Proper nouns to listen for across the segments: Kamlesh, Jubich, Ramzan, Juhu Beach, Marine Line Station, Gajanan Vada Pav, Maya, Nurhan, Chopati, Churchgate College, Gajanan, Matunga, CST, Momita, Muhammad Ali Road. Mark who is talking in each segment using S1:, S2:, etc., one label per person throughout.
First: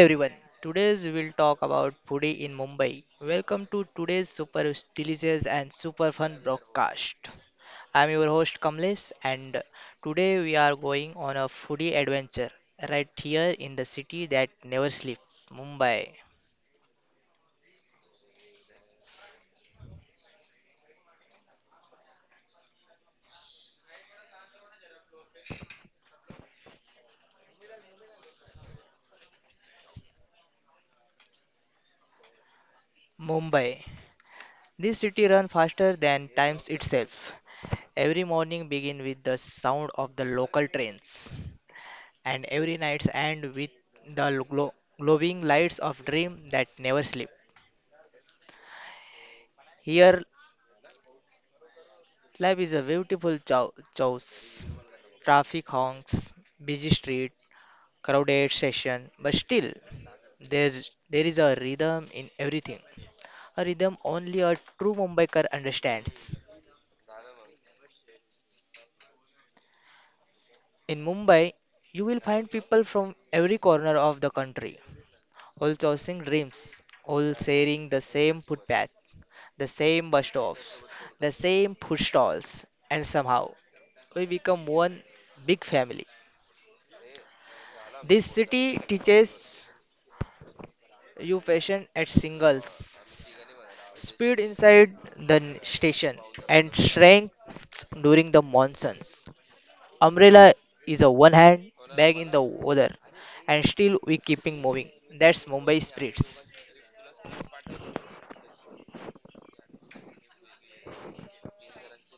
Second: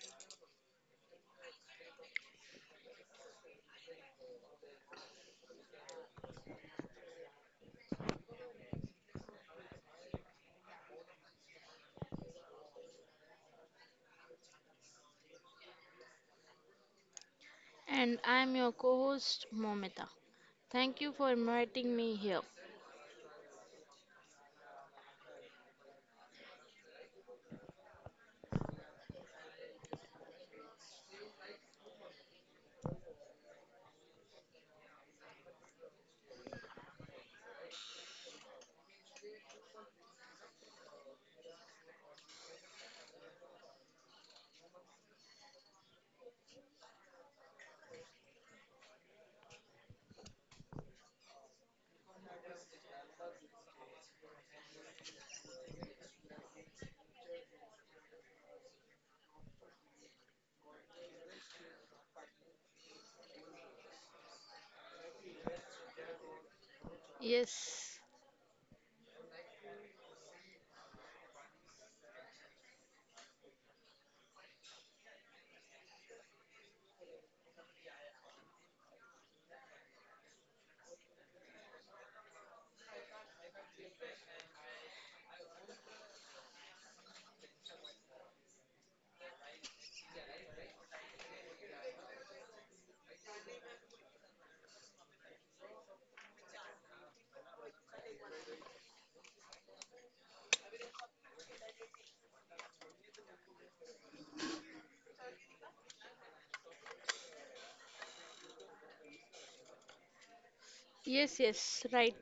S1: everyone. Today's we'll talk about foodie in Mumbai. Welcome to today's super delicious and super fun broadcast. I'm your host Kamlesh and today we are going on a foodie adventure right here in the city that never sleeps, Mumbai.
S2: And I'm your co host, Momita. Thank you for inviting me here.
S1: Mumbai. This city runs faster than times itself. Every morning begins with the sound of the local trains, and every night ends with the glowing lights of dream that never sleep. Here life is a beautiful choice. Traffic honks, busy street, crowded session, but still there is a rhythm in everything. A rhythm only a true Mumbaikar understands.
S2: Yes,
S1: In Mumbai, you will find people from every corner of the country, all chasing dreams, all sharing the same footpath, the same bus stops, the same food stalls, and somehow we become one big family. This city teaches you patient at singles. Speed inside the station and strength during the monsoons. Umbrella is a one hand, bag in the other, and still we keeping moving. That's Mumbai spirits.
S2: yes, yes, right.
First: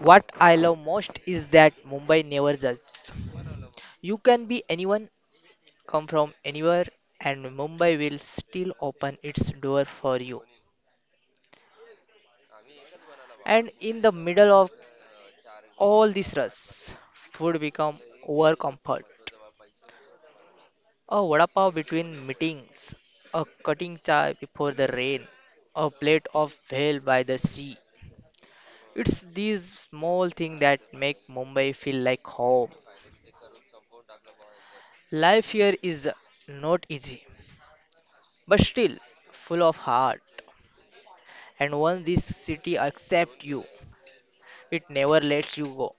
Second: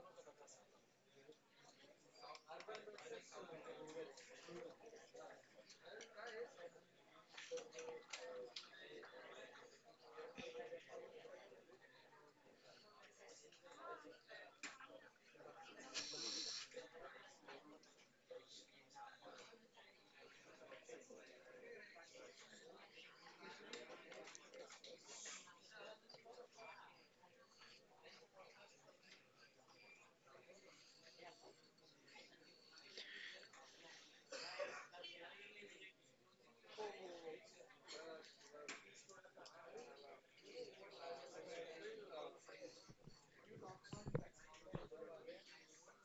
S1: What I love most is that Mumbai never judges. You can be anyone, come from anywhere, and Mumbai will still open its door for you. And in the middle of all this rush, food become over comfort. A vada pav between meetings, a cutting chai before the rain, a plate of bhel by the sea. It's these small things that make Mumbai feel like home. Life here is not easy, but still full of heart. And once this city accepts you, it never lets you go.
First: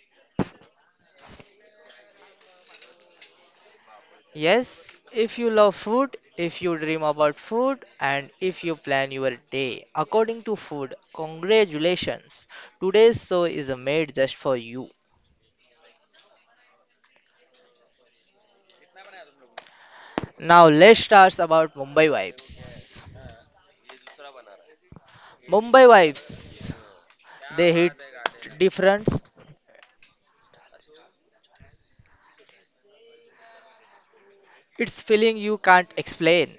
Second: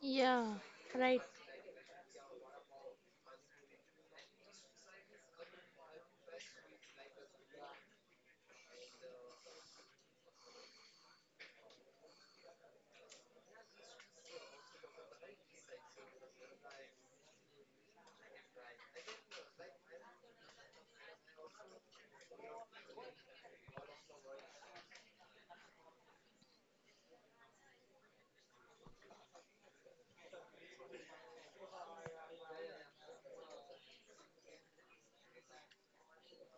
S2: Yeah, right,
S1: Yes, if you love food, if you dream about food, and if you plan your day according to food, congratulations. Today's show is made just for you. Now let's start about Mumbai vibes. Mumbai vibes, they hit difference. It's feeling you can't explain,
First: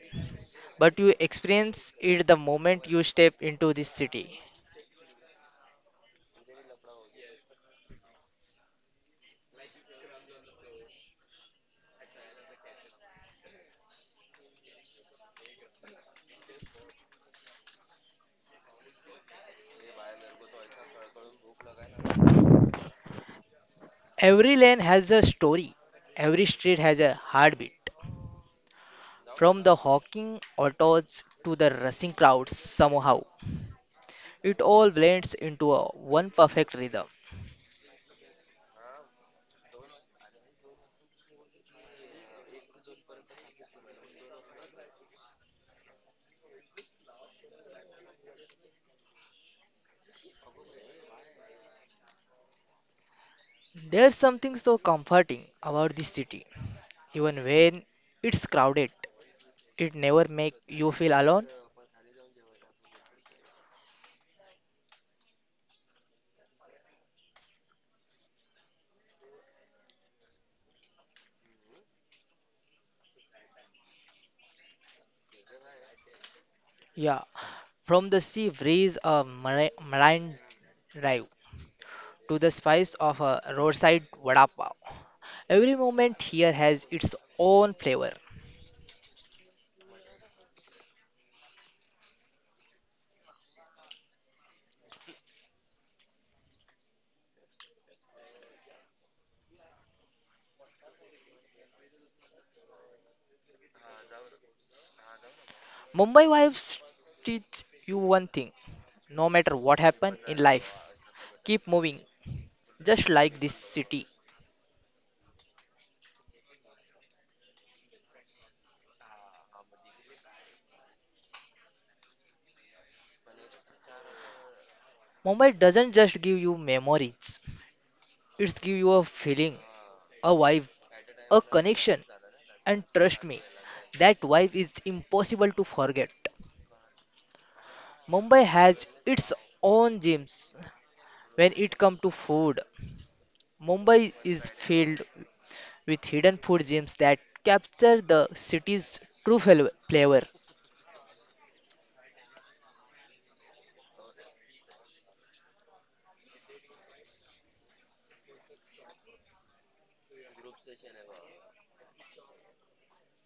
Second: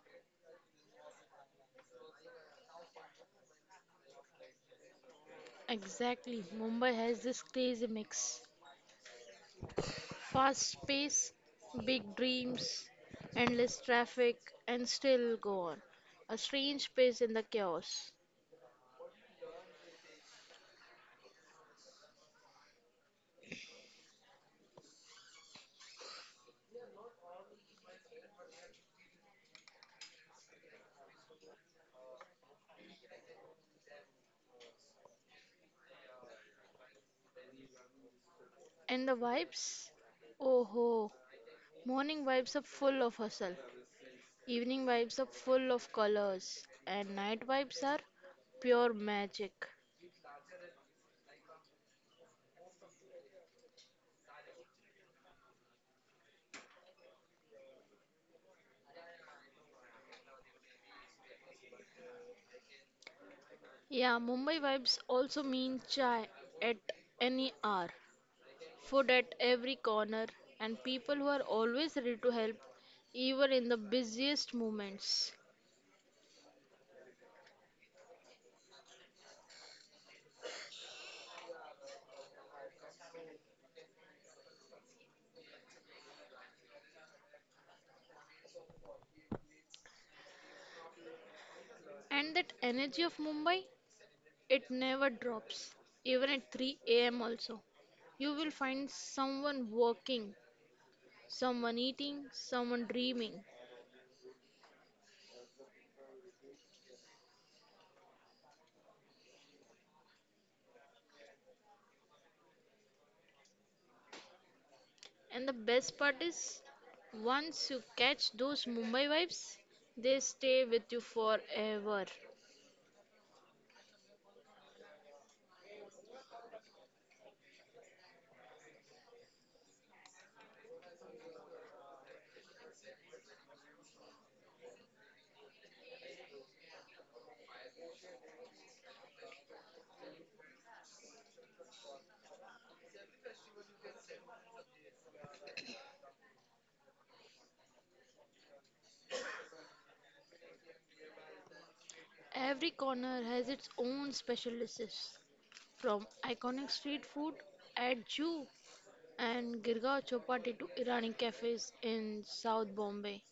S1: but you experience it the moment you step into this city.
S2: exactly. Mumbai has this crazy mix: fast pace, big dreams, endless traffic, and still go on. A strange pace in the chaos.
S1: Every lane has a story. Every street has a heartbeat. From the honking autos to the rushing crowds, somehow, it all blends into a one perfect rhythm.
S2: And the vibes? Oh ho, morning vibes are full of hustle. Evening vibes are full of colors, and night vibes are pure magic.
S1: There's something so comforting about this city. Even when it's crowded, it never makes you feel alone.
S2: Yeah, Mumbai vibes also mean chai at any hour, food at every corner, and people who are always ready to help, even in the busiest moments.
S1: Yeah, from the sea breeze of marine drive to the spice of a roadside vada pav, every moment here has its own flavor.
S2: And that energy of Mumbai, it never drops, even at 3 a.m. also. You will find someone working, someone eating, someone dreaming.
S1: Mumbai vibes teach you one thing: no matter what happens in life, keep moving, just like this city.
S2: And the best part is, once you catch those Mumbai vibes, they stay with you forever.
S1: Mumbai doesn't just give you memories, it gives you a feeling, a vibe, a connection, and trust me, that vibe is impossible to forget. Mumbai has its own gems when it comes to food. Mumbai is filled with hidden food gems that capture the city's true flavor.
S2: Every corner has its own specialists, from iconic street food at Jew and Girgaon Chowpatty to Irani cafes in South Bombay.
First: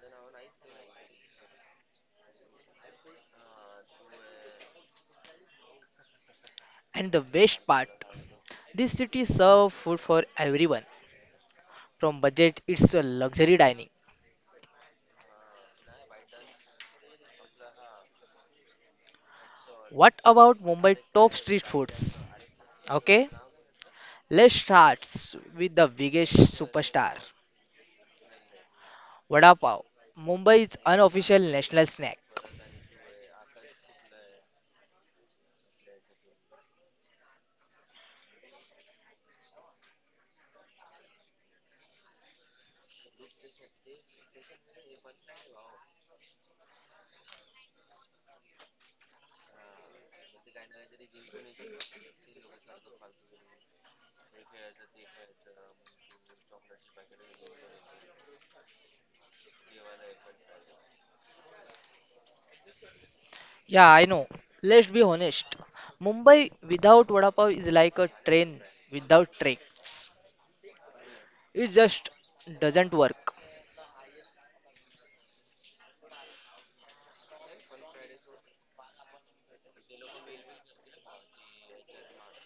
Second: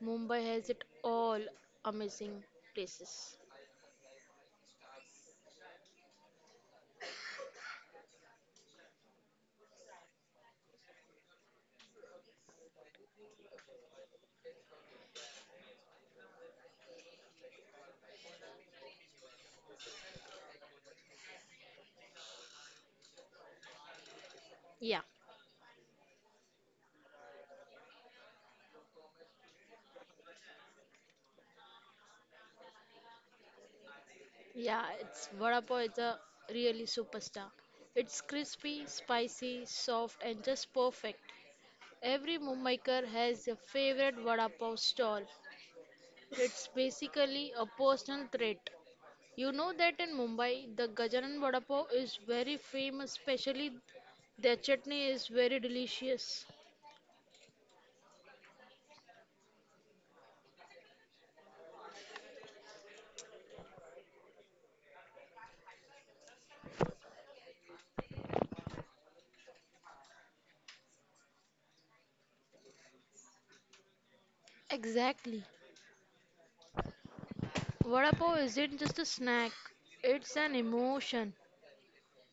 S2: Mumbai has it all, amazing places.
S1: And the best part, this city serves food for everyone. From budget, it's a luxury dining. What about Mumbai top street foods? Okay, let's start
S2: Yeah,
S1: s- with the biggest superstar, Vada Pav, Mumbai's unofficial national snack.
S2: yeah, it's vada pav is a really superstar. It's crispy, spicy, soft, and just perfect. Every Mumbaiker has a favorite vada pav stall. It's basically a personal trait. You know that in Mumbai, the Gajanan vada pav is very famous, especially their chutney is very delicious.
S1: Yeah, I know. Let's be honest. Mumbai without Vada Pav is like a train without tracks. It just doesn't work.
S2: Exactly. Vada pav isn't just a snack, it's an emotion,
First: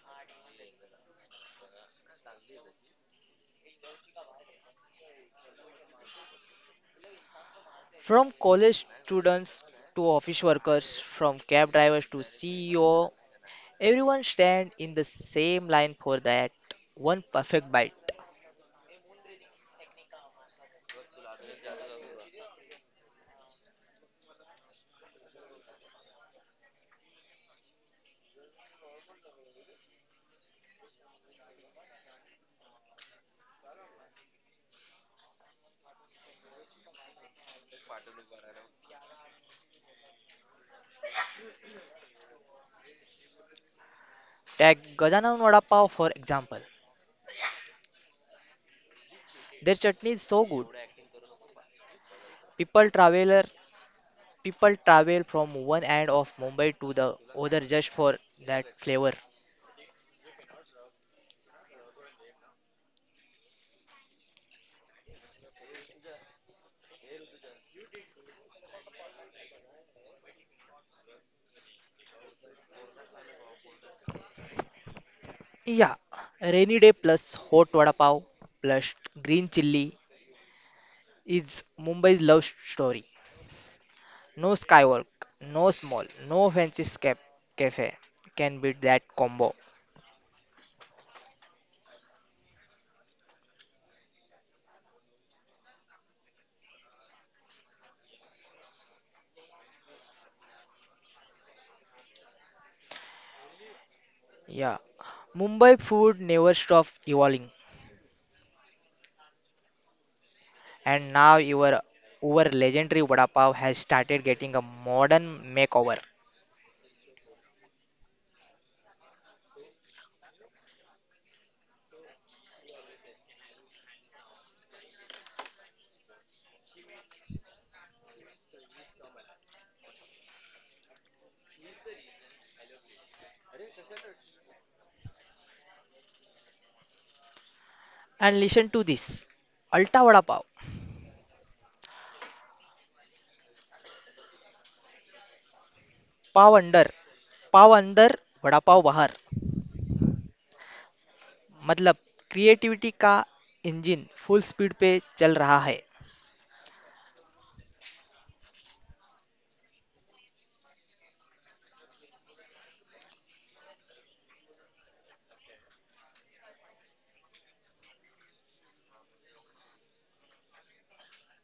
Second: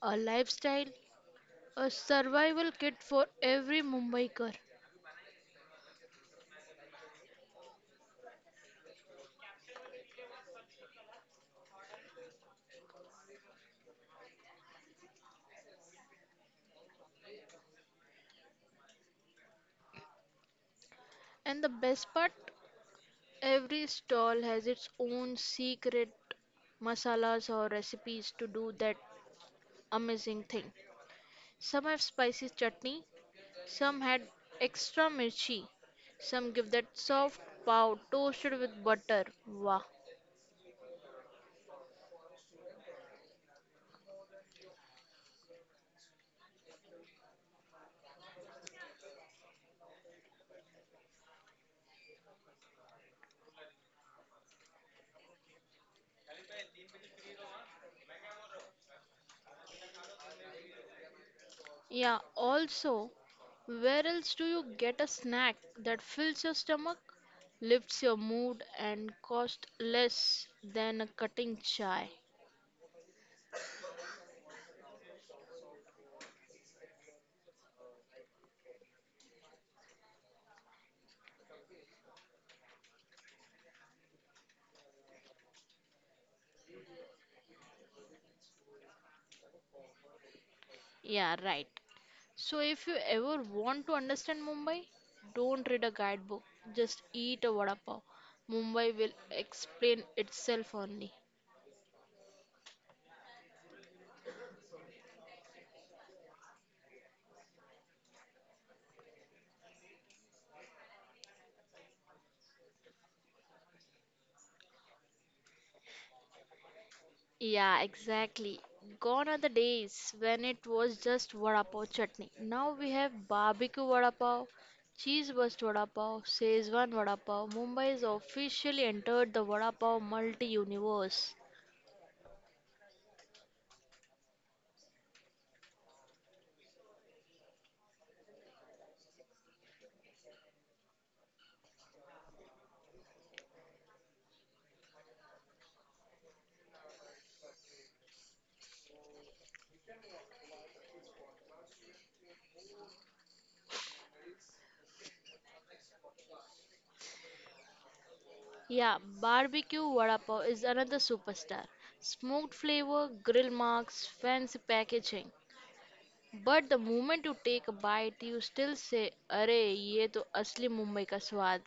S2: a lifestyle, a survival kit for every Mumbaiker.
S1: From college students to office workers, from cab drivers to CEO, everyone stand in the same line for that one perfect bite.
S2: And the best part, every stall has its own secret masalas or recipes to do that amazing thing. Some have spicy chutney, some had extra mirchi, some give that soft pav toasted with butter. Wow.
S1: Take Gajanan Vada Pav for example. Their chutney is so good, People traveler people travel from one end of Mumbai to the other just for that flavor.
S2: Yeah, also, where else do you get a snack that fills your stomach, lifts your mood, and costs less than a cutting chai?
S1: Yeah, rainy day plus hot vada pav plus green chilli is Mumbai's love story. No skywalk, no small, no fancy cafe can beat that combo.
S2: Yeah, right. So, if you ever want to understand Mumbai, don't read a guidebook, just eat a vada pav. Mumbai will explain itself only.
S1: Yeah, Mumbai food never stops evolving, and now your our legendary vada pav has started getting a modern makeover.
S2: Yeah, exactly. Gone are the days when it was just vada pav chutney. Now we have barbecue vada pav, cheese burst vada pav, Szechuan vada pav. Mumbai has officially entered the vada pav multi universe.
S1: And listen to this, Alta vada pav. Pav under, pav अंदर बड़ा पाव बहर मतलब creativity का engine full speed पे चल रहा है.
S2: Yeah, barbecue vada pav is another superstar. Smoked flavor, grill marks, fancy packaging. But the moment you take a bite, you still say, "अरे ये तो असली मुंबई का स्वाद."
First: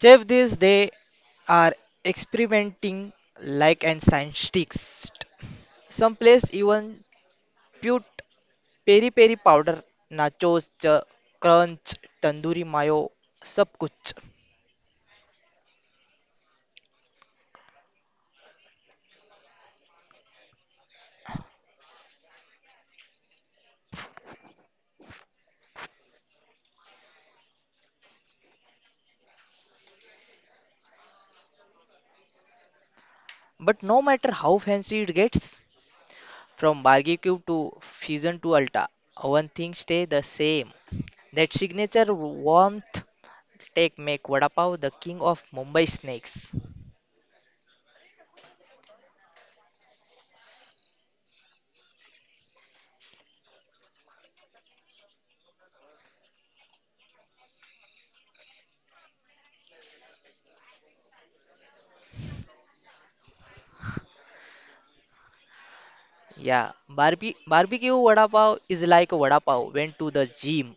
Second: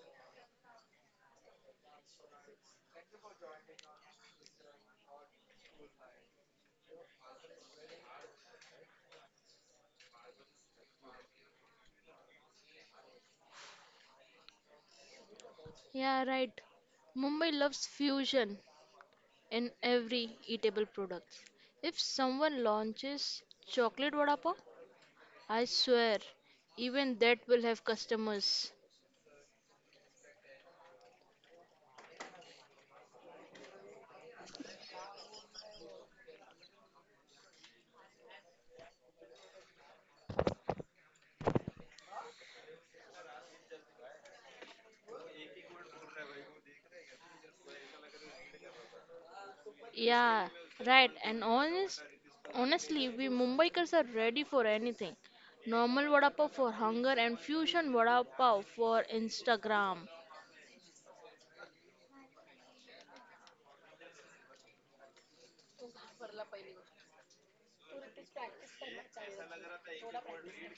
S1: Chef this they are experimenting like and science sticks, some place even pewt peri-peri powder, nachos, crunch, tandoori mayo sab kuch.
S2: Yeah, right. Mumbai loves fusion in every eatable product. If someone launches chocolate vada pav, I swear, even that will have customers.
S1: But no matter how fancy it gets, from bargain cube to fusion to alta, one thing stay the same: that signature warmth. Take make vada pav the king of Mumbai snakes.
S2: Yeah, right. And honestly, we Mumbaikars are ready for anything. Normal vada pav for hunger and fusion vada pav for Instagram.
S1: Yeah, barbecue vada pav is like a vada pav went to the gym,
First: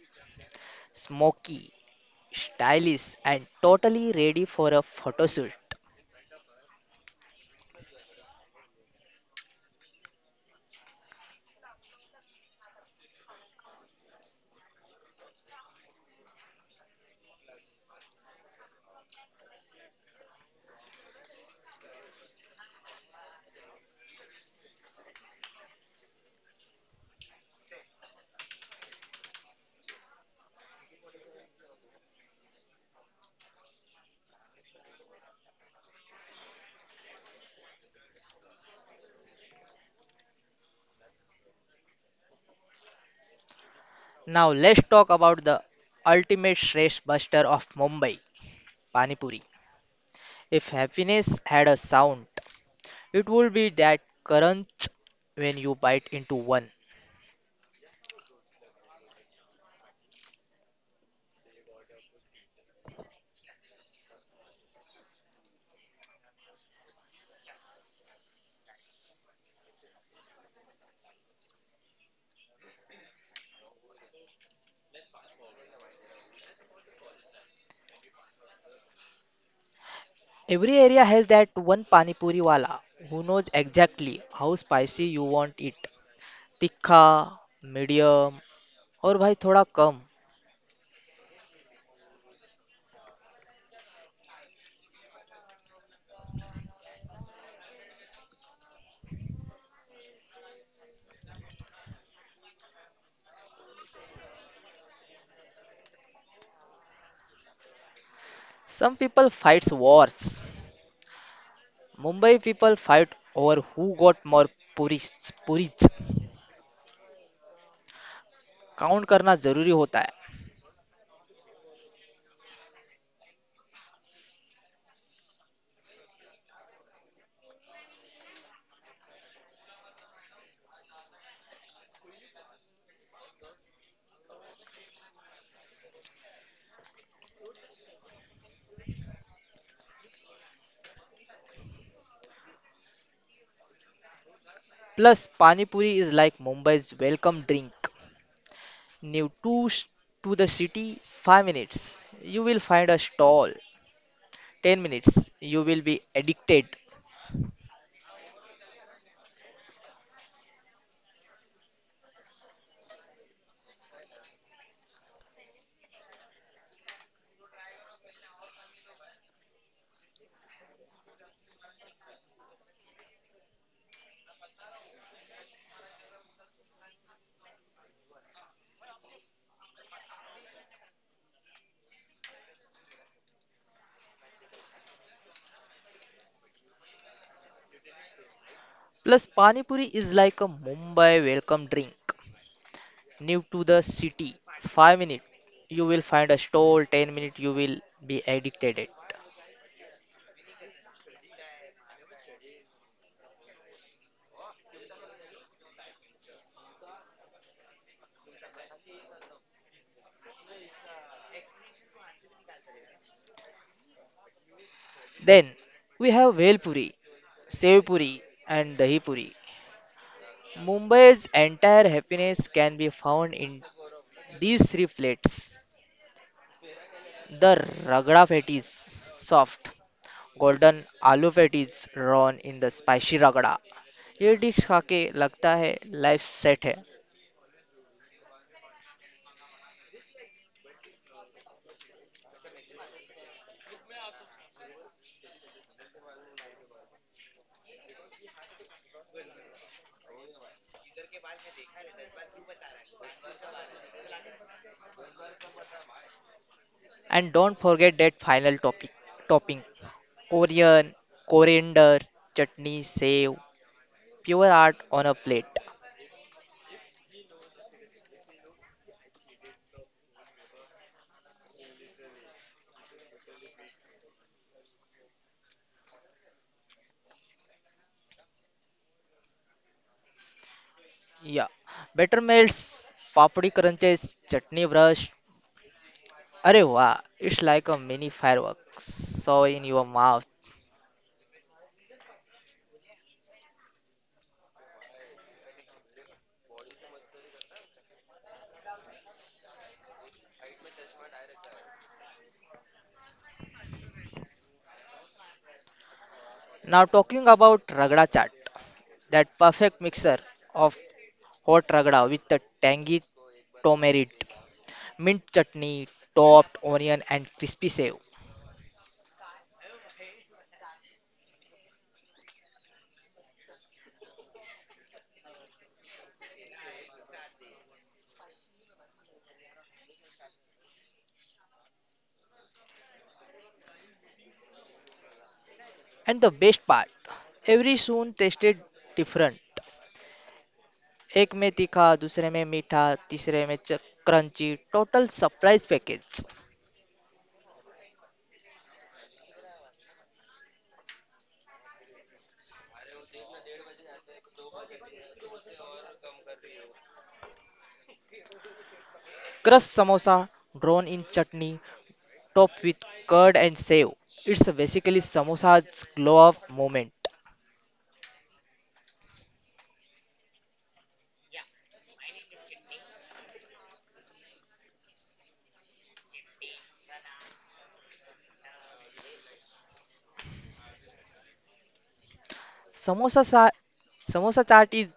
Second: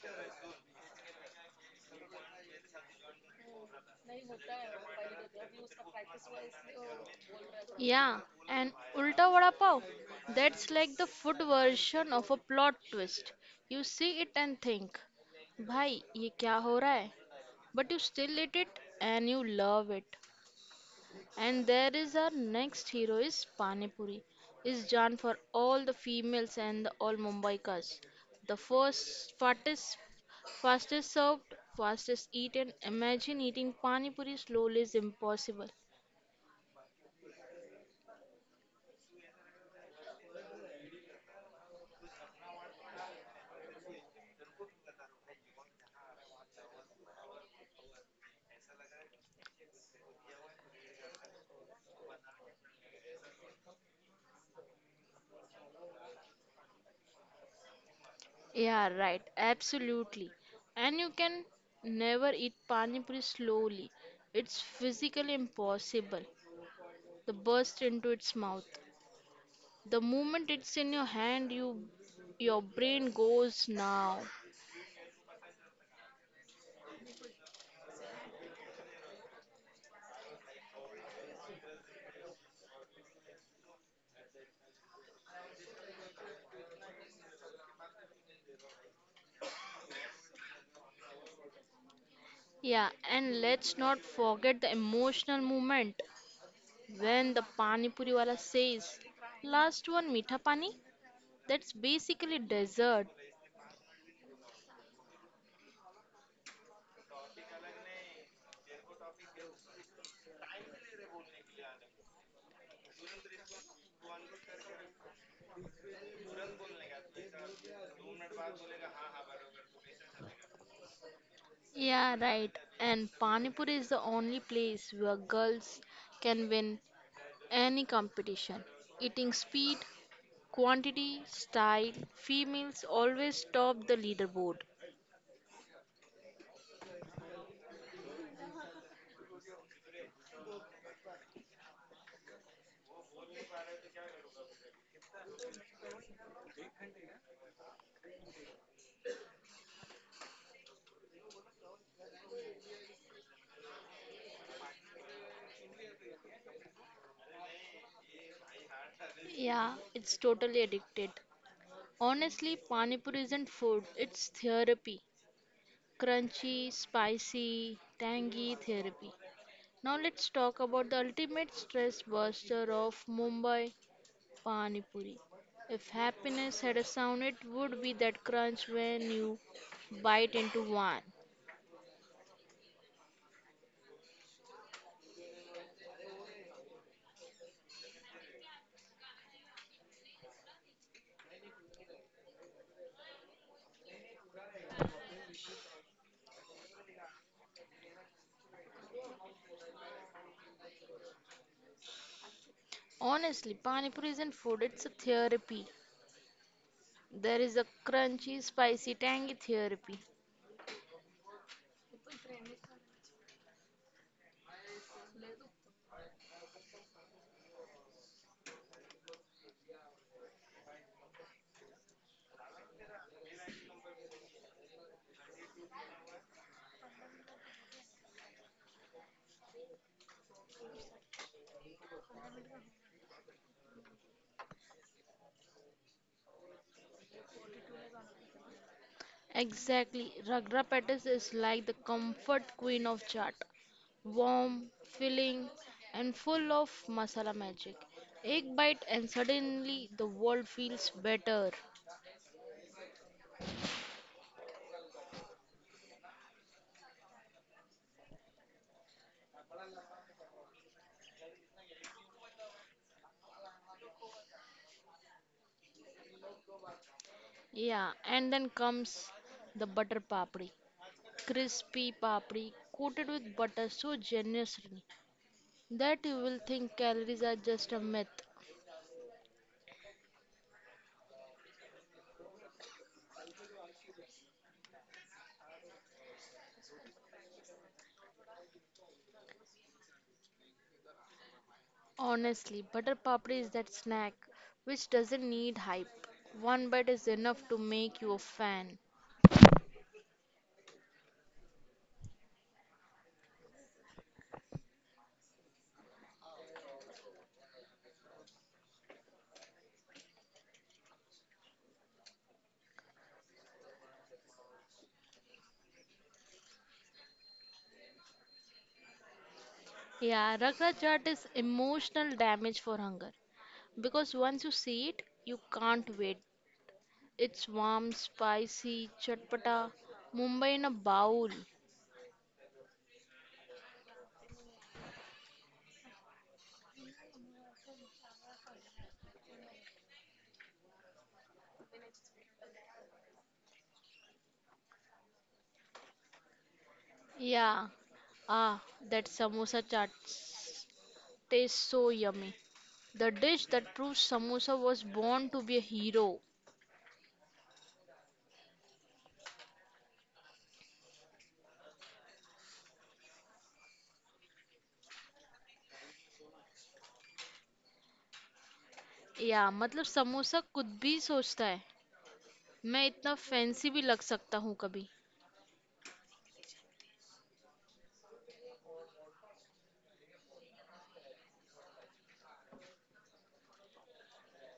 S1: smoky, stylish, and totally ready for a photo shoot.
S2: Yeah, and Ulta Vada Pav, that's like the food version of a plot twist. You see it and think, "Bhai, ye kya ho raha hai?" But you still eat it and you love it. And there is our next hero is Panipuri. Is Jan for all the females and the all Mumbaikas. The first fastest, fastest served, fastest eaten. Imagine eating Panipuri slowly is impossible.
S1: Now let's talk about the ultimate stress buster of Mumbai, Pani Puri. If happiness had a sound, it would be that crunch when you bite into one.
S2: Yeah, right. Absolutely. And you can never eat Panipuri slowly. It's physically impossible. The burst into its mouth. The moment it's in your hand, your brain goes now.
S1: Every area has that one Pani Puri wala who knows exactly how spicy you want it: तिखा, medium, और भाई थोड़ा कम.
S2: Yeah, and let's not forget the emotional moment when the pani puri wala says, "Last one, meetha pani." That's basically dessert.
S1: Some people fights wars, Mumbai people fight over who got more puri. Puri count करना जरूरी होता है.
S2: Yeah, right. And pani puri is the only place where girls can win any competition. Eating speed, quantity, style, females always top the leaderboard.
S1: Plus pani puri is like Mumbai's welcome drink. New to the city, five minutes you will find a stall, ten minutes you will be addicted.
S2: Yeah, it's totally addicted. Honestly, pani puri isn't food; it's therapy. Crunchy, spicy, tangy therapy. Now let's talk about the ultimate stress buster of Mumbai, Pani Puri. If happiness had a sound, it would be that crunch when you bite into one.
S1: Plus pani puri is like a Mumbai welcome drink. New to the city, 5 minutes, you will find a stall, 10 minutes, you will be addicted. It.
S2: Honestly, Pani Puri isn't food, it's a therapy. There is a crunchy, spicy, tangy therapy.
S1: Then we have Velpuri, Sevpuri, and Dahipuri. Mumbai's entire happiness can be found in these three plates. The ragda patties, soft, golden aloo patties drawn in the spicy ragda. ये dish खा के लगता है life set है.
S2: Exactly. Ragra Pettis is like the comfort queen of chaat. Warm, filling, and full of masala magic. Egg bite, and suddenly the world feels better.
S1: And don't forget that final topic topping: Korean, coriander, chutney, save, pure art on a plate.
S2: Yeah, and then comes the butter papri. Crispy papri coated with butter so generously that you will think calories are just a myth.
S1: Yeah, better melts, papdi crunches, chutney brush. Arey wow, it's like a mini fireworks so in your mouth.
S2: Honestly, butter papri is that snack which doesn't need hype. One bite is enough to make you a fan.
S1: Now talking about ragda chaat, that perfect mixer of hot ragda with the tangy tamarind, mint chutney, topped onion and crispy save.
S2: Yeah, Ragraj Jat is emotional damage for hunger because once you see it, you can't wait. It's warm, spicy, chatpata, Mumbai in a bowl.
S1: And the best part, every spoon tasted different. एक में तीखा, दूसरे में मीठा, तीसरे में क्रंची. Total surprise package.
S2: Yeah, ah, that samosa chaat tastes so yummy. The dish that proves samosa was born to be a hero.
S1: Crust samosa drawn in chutney, topped with curd and sev, it's basically samosa's glow up moment.
S2: Yeah, मतलब समोसा खुद भी सोचता है मैं इतना fancy भी लग सकता हूँ कभी.
S1: samosa sa- Samosa chaat is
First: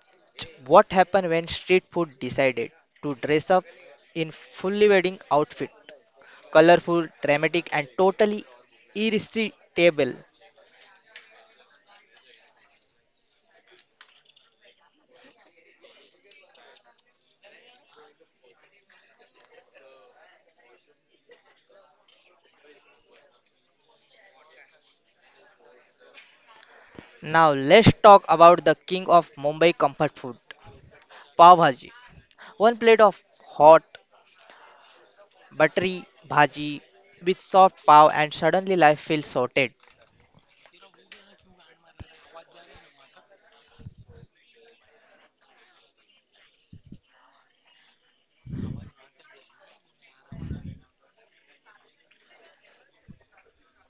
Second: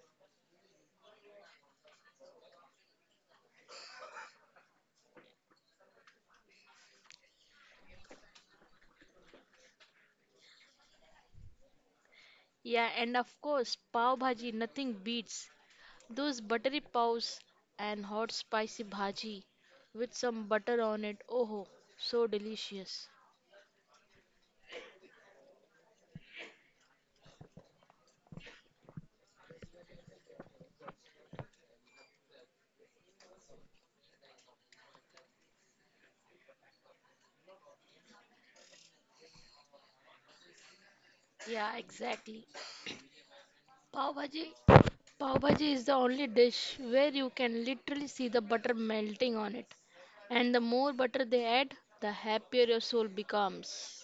S1: what happened when street food decided to dress up in fully wedding outfit: colorful, dramatic, and totally irresistible.
S2: Yeah and of course pav bhaji nothing beats, those buttery paws and hot spicy bhaji with some butter on it. Oh, so delicious.
S1: Now let's talk about the king of Mumbai comfort food, pav bhaji. One plate of hot, buttery bhaji with soft pav, and suddenly life feels sorted.
S2: Yeah, exactly. Pav bhaji is the only dish where you can literally see the butter melting on it. And the more butter they add, the happier your soul becomes.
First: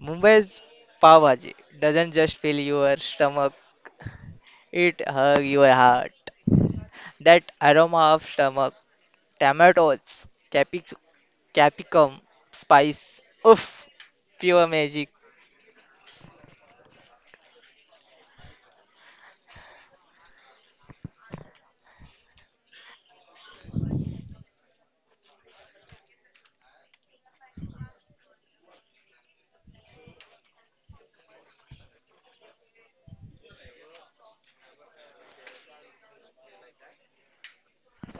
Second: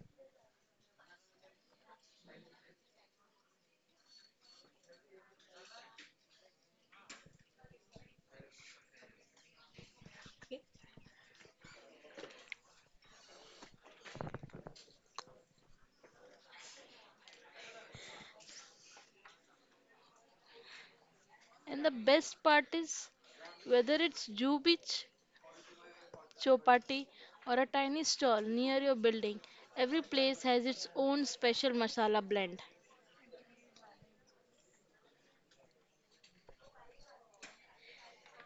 S1: Mumbai's pav bhaji doesn't just fill your stomach, it hugs your heart. That aroma of stomach, tomatoes, capic- capsicum, spice, oof, pure magic.
S2: And the best part is whether it's Jubich, Chopati, or a tiny stall near your building, every place has its own special masala blend.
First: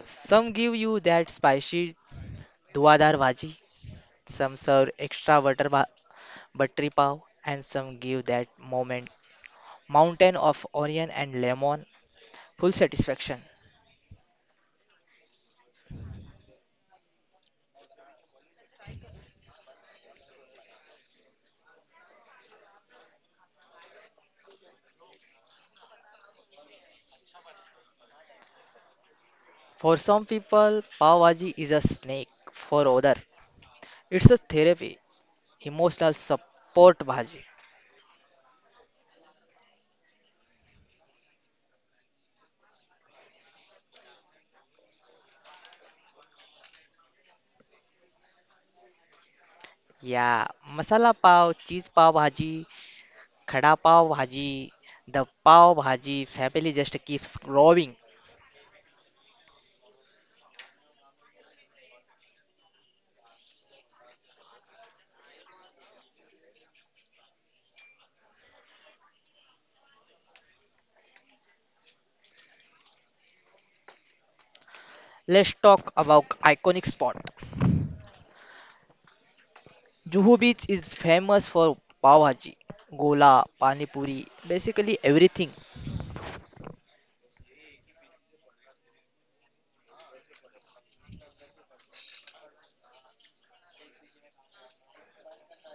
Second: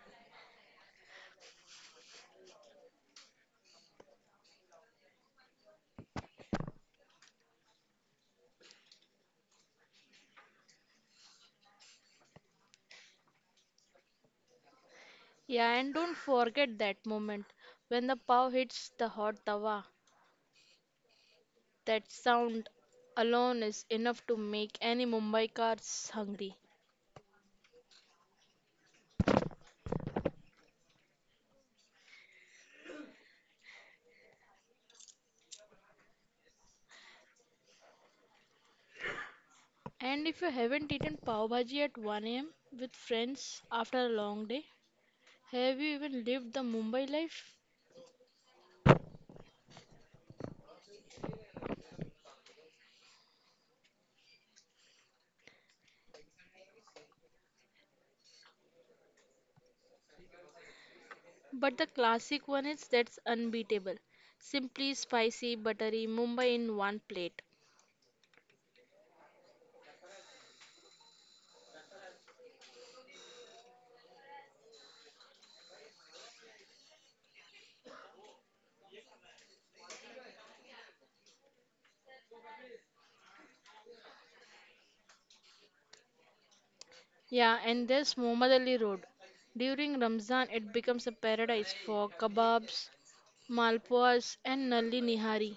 S1: Some give you that spicy duadar bhaji, some serve extra buttery pav, and some give that moment mountain of onion and lemon, full satisfaction.
S2: Yeah, and don't forget that moment when the pav hits the hot tawa. That sound alone is enough to make any Mumbaikars hungry.
S1: For some people, Pav Bhaji is a snake. For other, it's a therapy, emotional support bhaji.
S2: And if you haven't eaten pav bhaji at 1 a.m. with friends after a long day, have you even lived the Mumbai life?
S1: Yeah, masala pav, cheese pav bhaji, khada pav bhaji, the pav bhaji family just keeps growing.
S2: But the classic one is that's unbeatable. Simply spicy, buttery Mumbai in one plate.
S1: Let's talk about iconic spot. Juhu Beach is famous for pav bhaji, gola, pani puri, basically everything.
S2: Yeah, and there's Muhammad Ali Road. During Ramzan, it becomes a paradise for kebabs, malpuas, and nalli nihari.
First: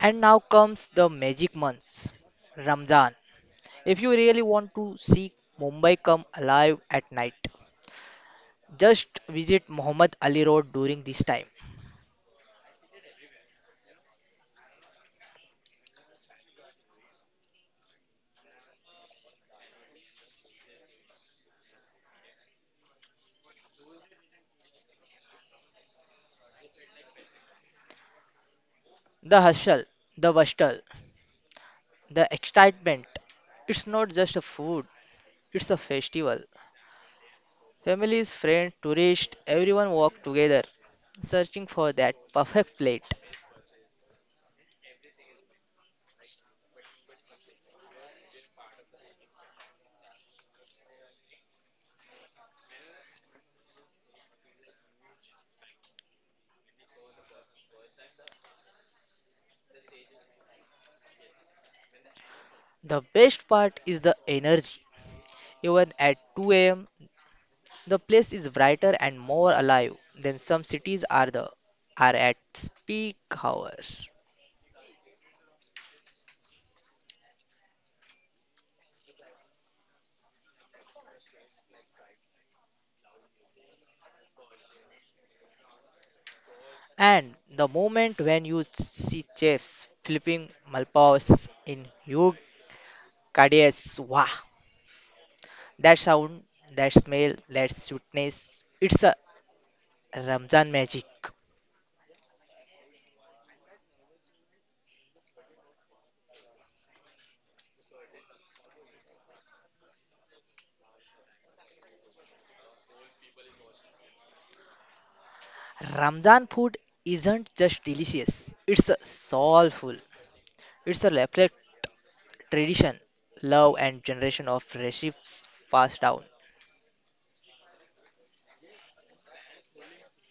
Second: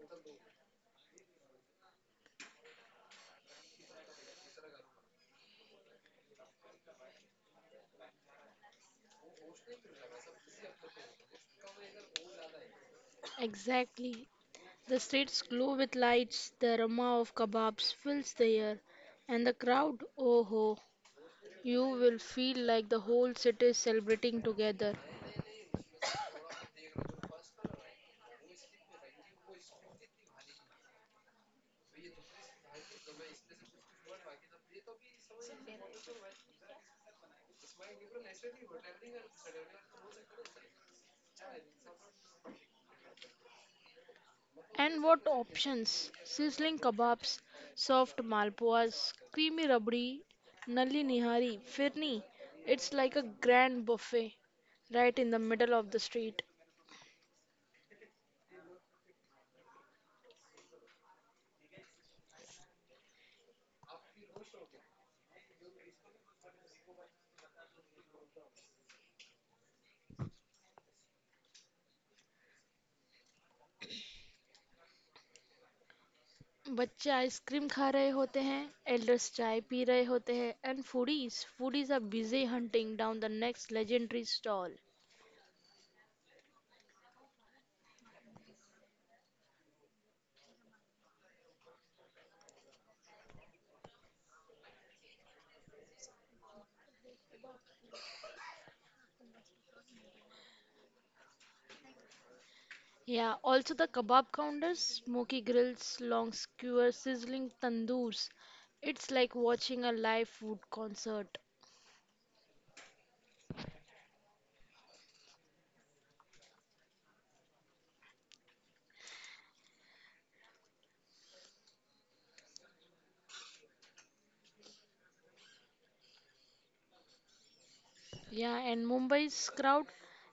S1: And now comes the magic months, Ramzan. If you really want to see Mumbai come alive at night, just visit Muhammad Ali Road during this time.
S2: Exactly. The streets glow with lights, the aroma of kebabs fills the air, and the crowd, oh ho, you will feel like the whole city is celebrating together.
S1: The hustle, the bustle, the excitement. It's not just a food, it's a festival. Families, friends, tourists, everyone walk together searching for that perfect plate.
S2: And what options? Sizzling kebabs, soft malpuas, creamy rabdi, nalli nihari, firni. It's like a grand buffet right in the middle of the street.
S1: The best part is the energy. Even at 2 a.m., the place is brighter and more alive than some cities are at peak hours.
S2: बच्चे ice cream खा रहे होते हैं, elders चाय P रहे होते हैं, and foodies are busy hunting down the next legendary stall.
S1: And the moment when you see chefs flipping malpas in huge caddies, wow, that sound, that smell, that sweetness, it's a Ramzan magic.
S2: Yeah, also the kebab counters, smoky grills, long skewers, sizzling tandoors. It's like watching a live food concert.
S1: Ramzan food isn't just delicious, it's a soulful, it's a reflect tradition, love, and generation of recipes passed down.
S2: Yeah, and Mumbai's crowd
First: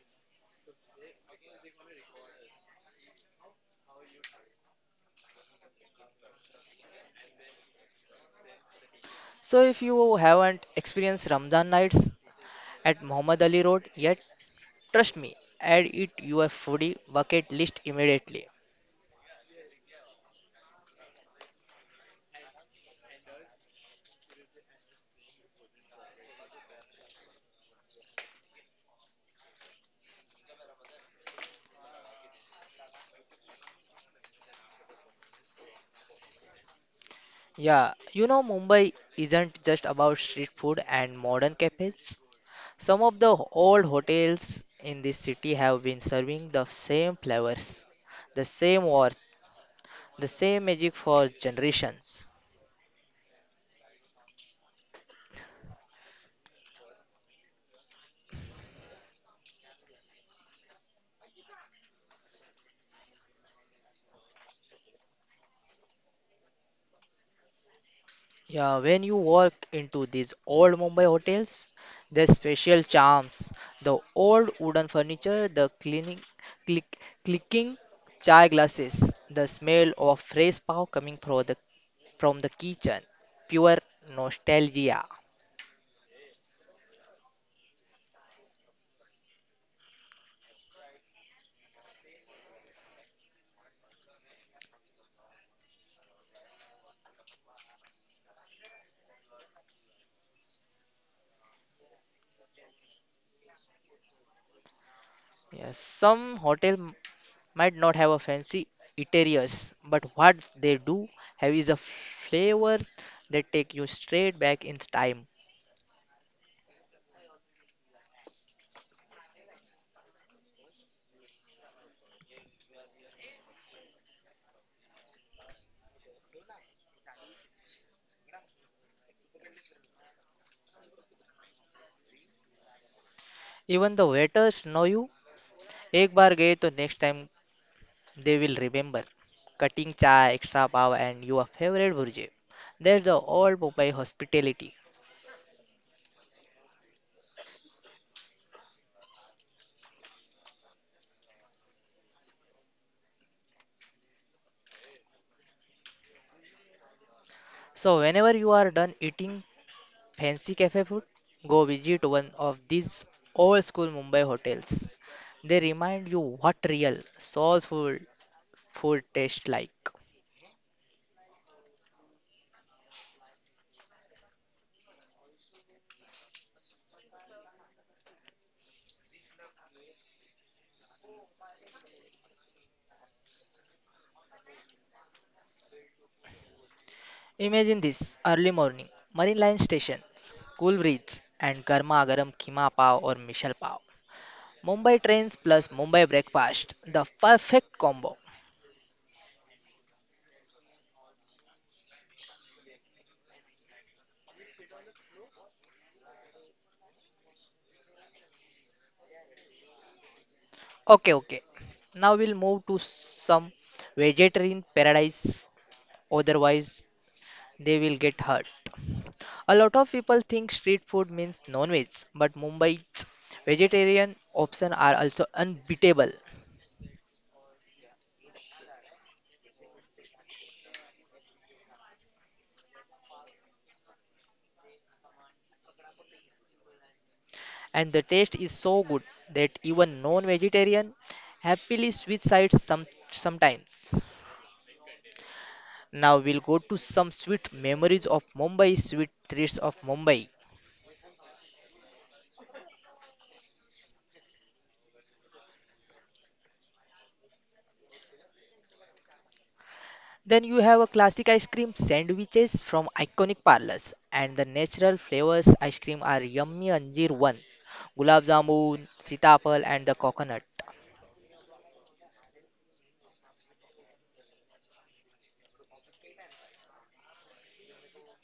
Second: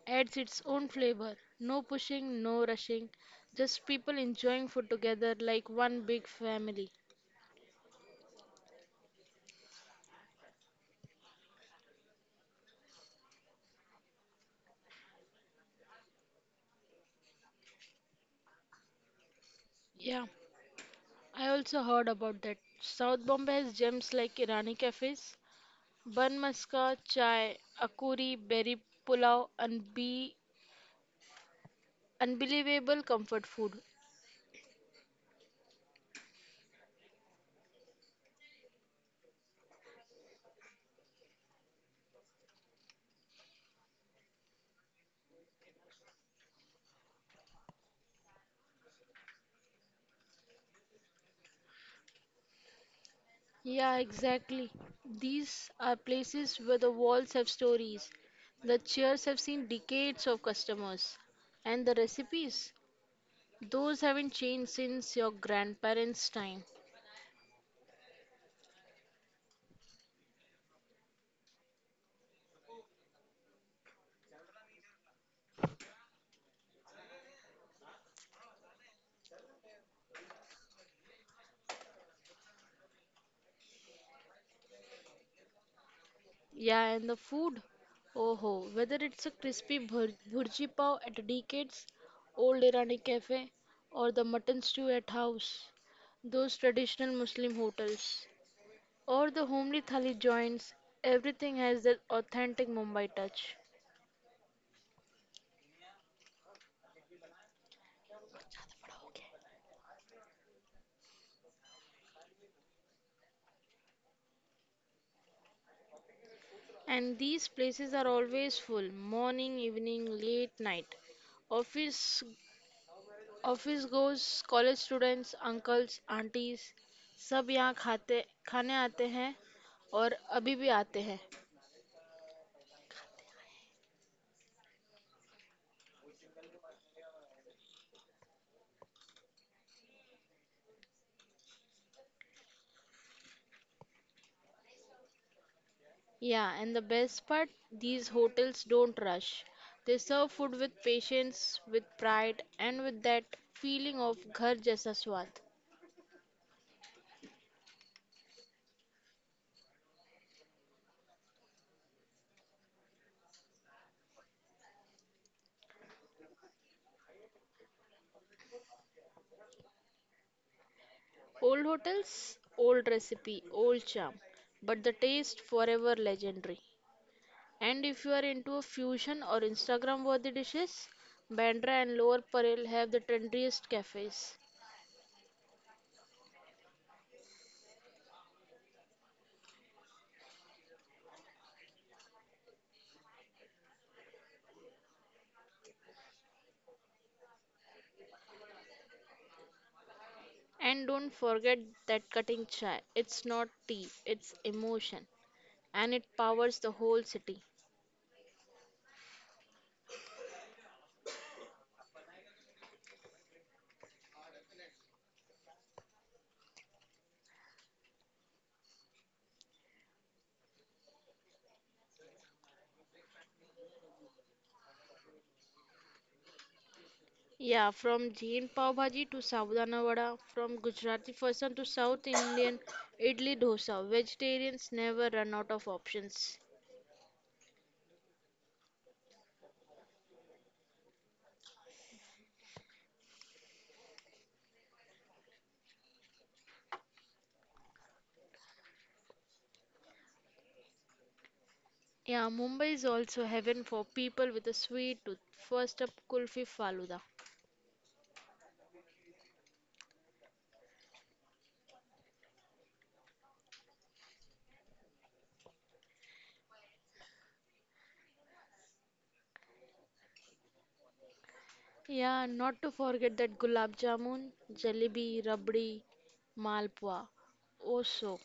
S2: adds its own flavor. No pushing, no rushing, just people enjoying food together like one big family.
S1: So if you haven't experienced Ramzan nights at Muhammad Ali Road yet, trust me, add it your foodie bucket list immediately.
S2: Yeah, I also heard about that. South Bombay has gems like Irani cafes, bun maska, chai, akuri, berry pulao, and be unbelievable comfort food.
S1: Yeah, you know, Mumbai isn't just about street food and modern cafes. Some of the old hotels in this city have been serving the same flavors, the same warmth, the same magic for generations.
S2: Yeah, exactly. These are places where the walls have stories, the chairs have seen decades of customers, and the recipes, those haven't changed since your grandparents' time.
S1: Yeah, when you walk into these old Mumbai hotels, their special charms, the old wooden furniture, the cleaning, click, clicking chai glasses, the smell of fresh pav coming from the kitchen. Pure nostalgia.
S2: Yeah, and the food, oh ho, whether it's a crispy bhurji pav at a decades old Irani cafe, or the mutton stew at house, those traditional Muslim hotels, or the homely thali joints, everything has that authentic Mumbai touch.
S1: Yes, some might not have a fancy interiors, but what they do have is a flavor that take you straight back in time.
S2: And these places are always full, morning, evening, late night. Office office goers college students uncles aunties सब यहाँ खाते खाने आते हैं और अभी भी आते हैं.
S1: Even the waiters know you. एक बार गए तो next time they will remember. Cutting chai, extra pav, and your favorite burje. That's the old Mumbai hospitality.
S2: Yeah and the best part these hotels don't rush they serve food with patience with pride and with that feeling of घर जैसा स्वाद.
S1: So whenever you are done eating, fancy cafe food? Go visit one of these old school Mumbai hotels. They remind you what real soulful food tastes like.
S2: Old hotels old recipe old charm, but the taste forever legendary. And if you are into a fusion or Instagram worthy dishes, Bandra and Lower Parel have the trendiest cafes.
S1: Imagine this early morning, Marine Line Station, cool breeze, and garma garam keema pav or mishal pav. Mumbai trains plus Mumbai breakfast, the perfect combo.
S2: And don't forget that cutting chai. It's not tea, it's emotion. And it powers the whole city.
S1: Okay, okay. Now we'll move to some vegetarian paradise, otherwise they will get hurt. A lot of people think street food means non-veg, but Mumbai's vegetarian options are also unbeatable,
S2: Yeah, from Jain Pav Bhaji to Savudana Vada, from Gujarati Fasan to South Indian Idli Dosa, vegetarians never run out of options.
S1: and the taste is so good that even non-vegetarian happily switch sides sometimes. Now we'll go to some sweet memories of Mumbai, sweet treats of Mumbai.
S2: Yeah, Mumbai is also heaven for people with a sweet tooth. First up, Kulfi Faluda.
S1: Then you have a classic ice cream sandwiches from iconic parlors, and the natural flavors ice cream are yummy anjeer one, gulab jamun, sitapal and the coconut.
S2: Yeah, not to forget that gulab jamun, jalebi, rabdi, malpua. Oh, so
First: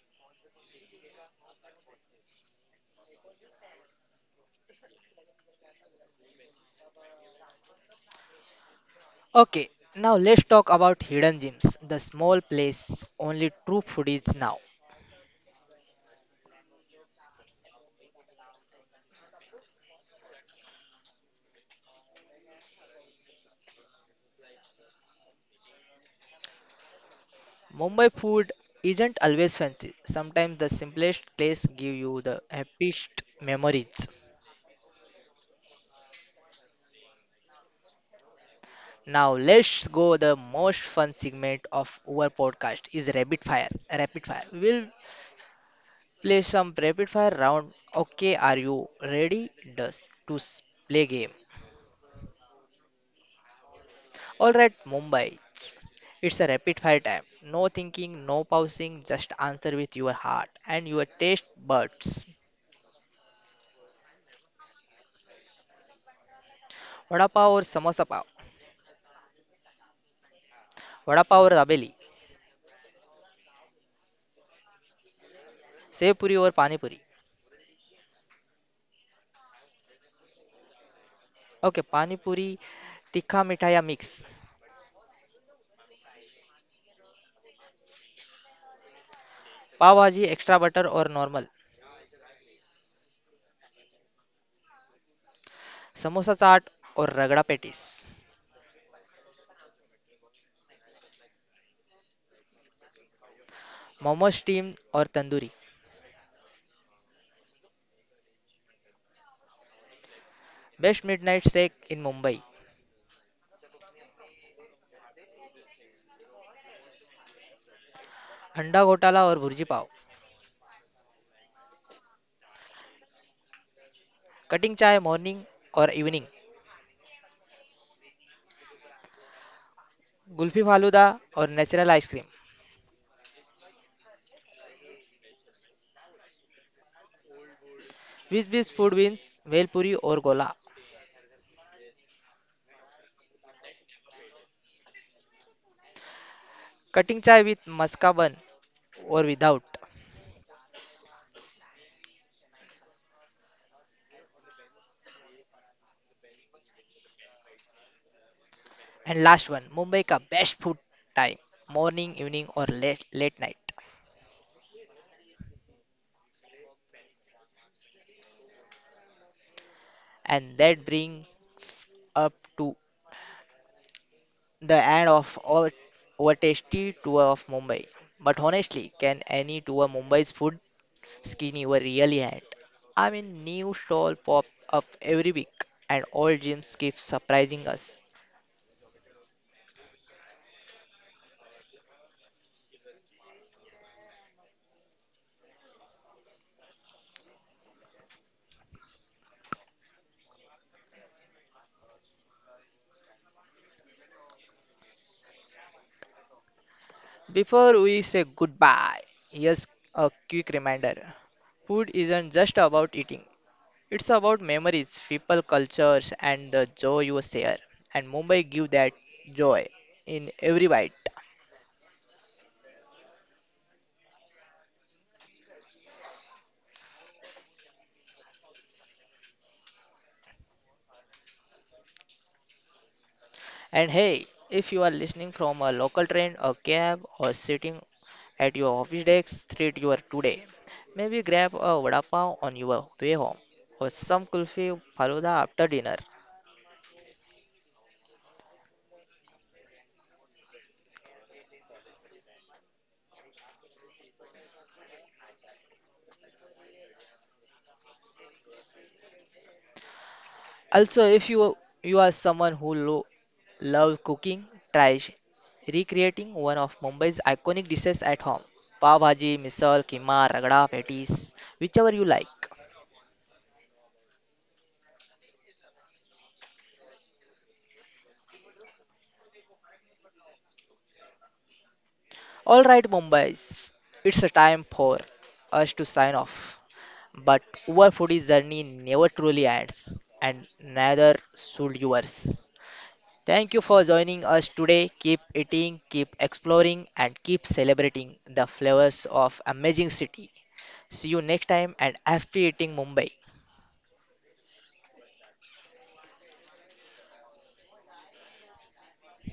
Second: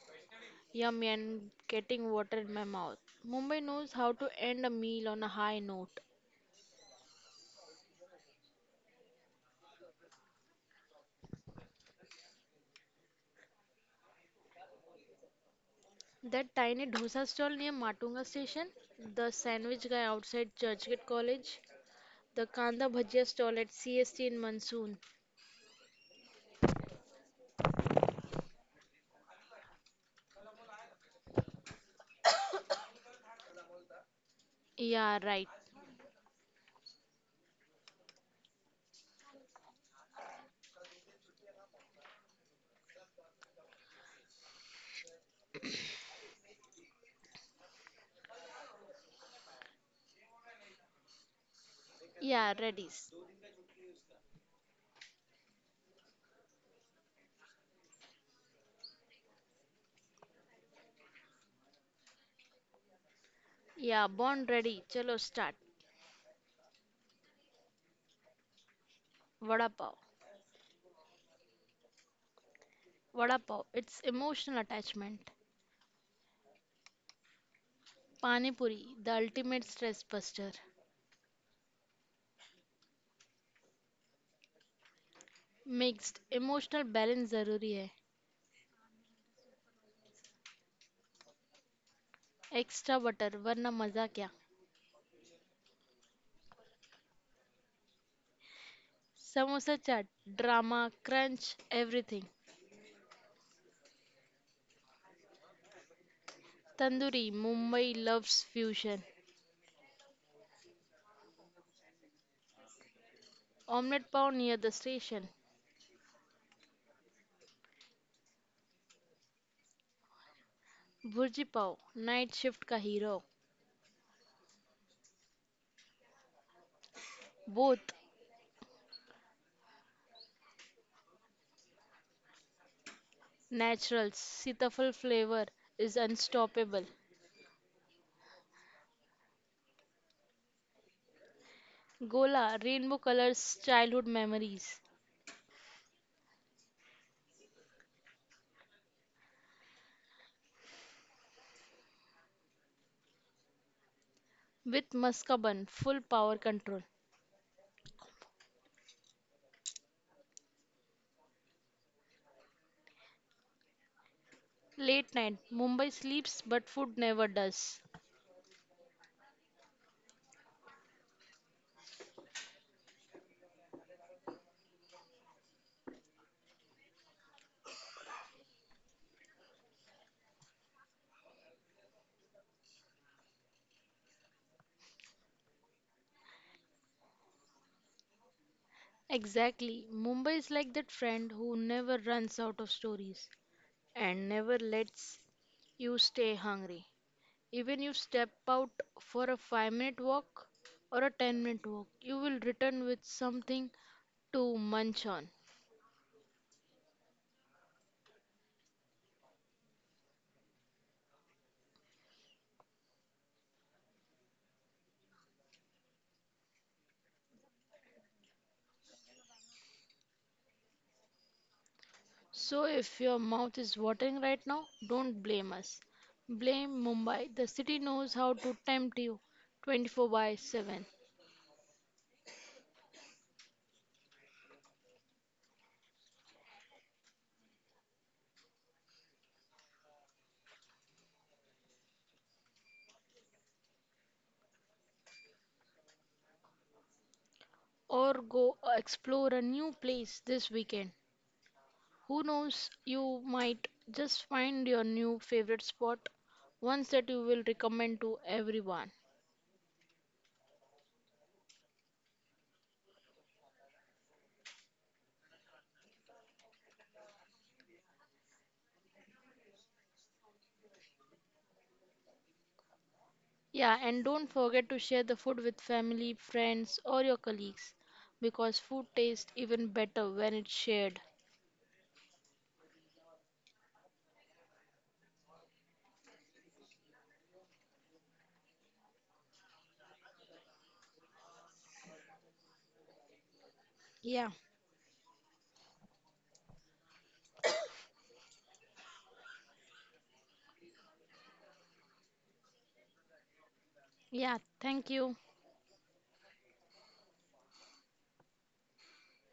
S2: yummy and getting water in my mouth. Mumbai knows how to end a meal on a high note.
S1: Okay, now let's talk about hidden gems, the small place only true foodies now.
S2: That tiny dosa stall near Matunga station, the sandwich guy outside Churchgate College, the kanda bhajia stall at CST in Monsoon.
S1: Mumbai food isn't always fancy. Sometimes the simplest place give you the happiest memories.
S2: Yeah, right.
S1: Now let's go the most fun segment of our podcast is rapid fire. Rapid fire. We'll play some rapid fire round. Okay, are you ready? Does to s- Play game.
S2: Yeah, ready.
S1: All right, Mumbai. It's a rapid fire time. No thinking, no pausing, just answer with your heart and your taste buds.
S2: Yeah, born ready. Chalo start.
S1: Vada pav or samosa pav?
S2: Vada pav.
S1: Vada pav or dabeli?
S2: Vada pav. It's emotional attachment.
S1: Sev puri or pani puri?
S2: Pani puri the ultimate stress buster.
S1: Okay, pani puri, tikha mithaiya mix.
S2: Mixed emotional balance जरूरी है.
S1: Pav bhaji, extra butter or normal?
S2: Extra butter वरना मजा क्या.
S1: Samosa chaat or ragda patties?
S2: Samosa chaat drama crunch everything.
S1: Momo steam or tandoori?
S2: Tandoori Mumbai loves fusion.
S1: Best midnight snack in Mumbai.
S2: Omelette pav near the station.
S1: Anda ghotala और bhurji pav.
S2: Bhurji pav night shift का hero.
S1: Cutting चाय morning और evening.
S2: Both.
S1: Kulfi falooda और natural ice cream.
S2: Naturals sitaphal flavour is unstoppable.
S1: Beach beach food means, bhelpuri और gola.
S2: Gola rainbow colours childhood memories.
S1: Cutting chai with maska bun और without.
S2: With maska bun full power control.
S1: And last one, Mumbai का best food time: morning, evening, और late night.
S2: Late night, Mumbai sleeps but food never does.
S1: And that brings up to the end of our tasty tour of Mumbai. But honestly, can any tour Mumbai's food skinny were really had. I mean, new stall pop up every week, and all gyms keep surprising us.
S2: Exactly, Mumbai is like that friend who never runs out of stories and never lets you stay hungry. Even you step out for a 5-minute walk or a 10-minute walk, you will return with something to munch on.
S1: Before we say goodbye, here's a quick reminder. Food isn't just about eating. It's about memories, people, cultures, and the joy you share. And Mumbai give that joy in every bite.
S2: So if your mouth is watering right now, don't blame us. Blame Mumbai. The city knows how to tempt you 24 by 7.
S1: And hey, if you are listening from a local train, a cab, or sitting at your office desk, treat your today. Maybe grab a vada pav on your way home or some kulfi faluda after dinner.
S2: Or go explore a new place this weekend. Who knows, you might just find your new favorite spot, ones that you will recommend to everyone.
S1: Also, if you are someone who love cooking, try recreating one of Mumbai's iconic dishes at home. Pav bhaji, misal, keema, ragda, patties, whichever you like.
S2: Yeah, and don't forget to share the food with family, friends, or your colleagues because food tastes even better when it's shared.
S1: All right, Mumbai's, it's a time for us to sign off. But our foodie journey never truly ends, and neither should yours. Thank you for joining
S2: Yeah,
S1: us today. Keep eating, keep exploring, and keep celebrating the flavors of amazing city. See you next time and happy eating Mumbai.
S2: yeah, thank you.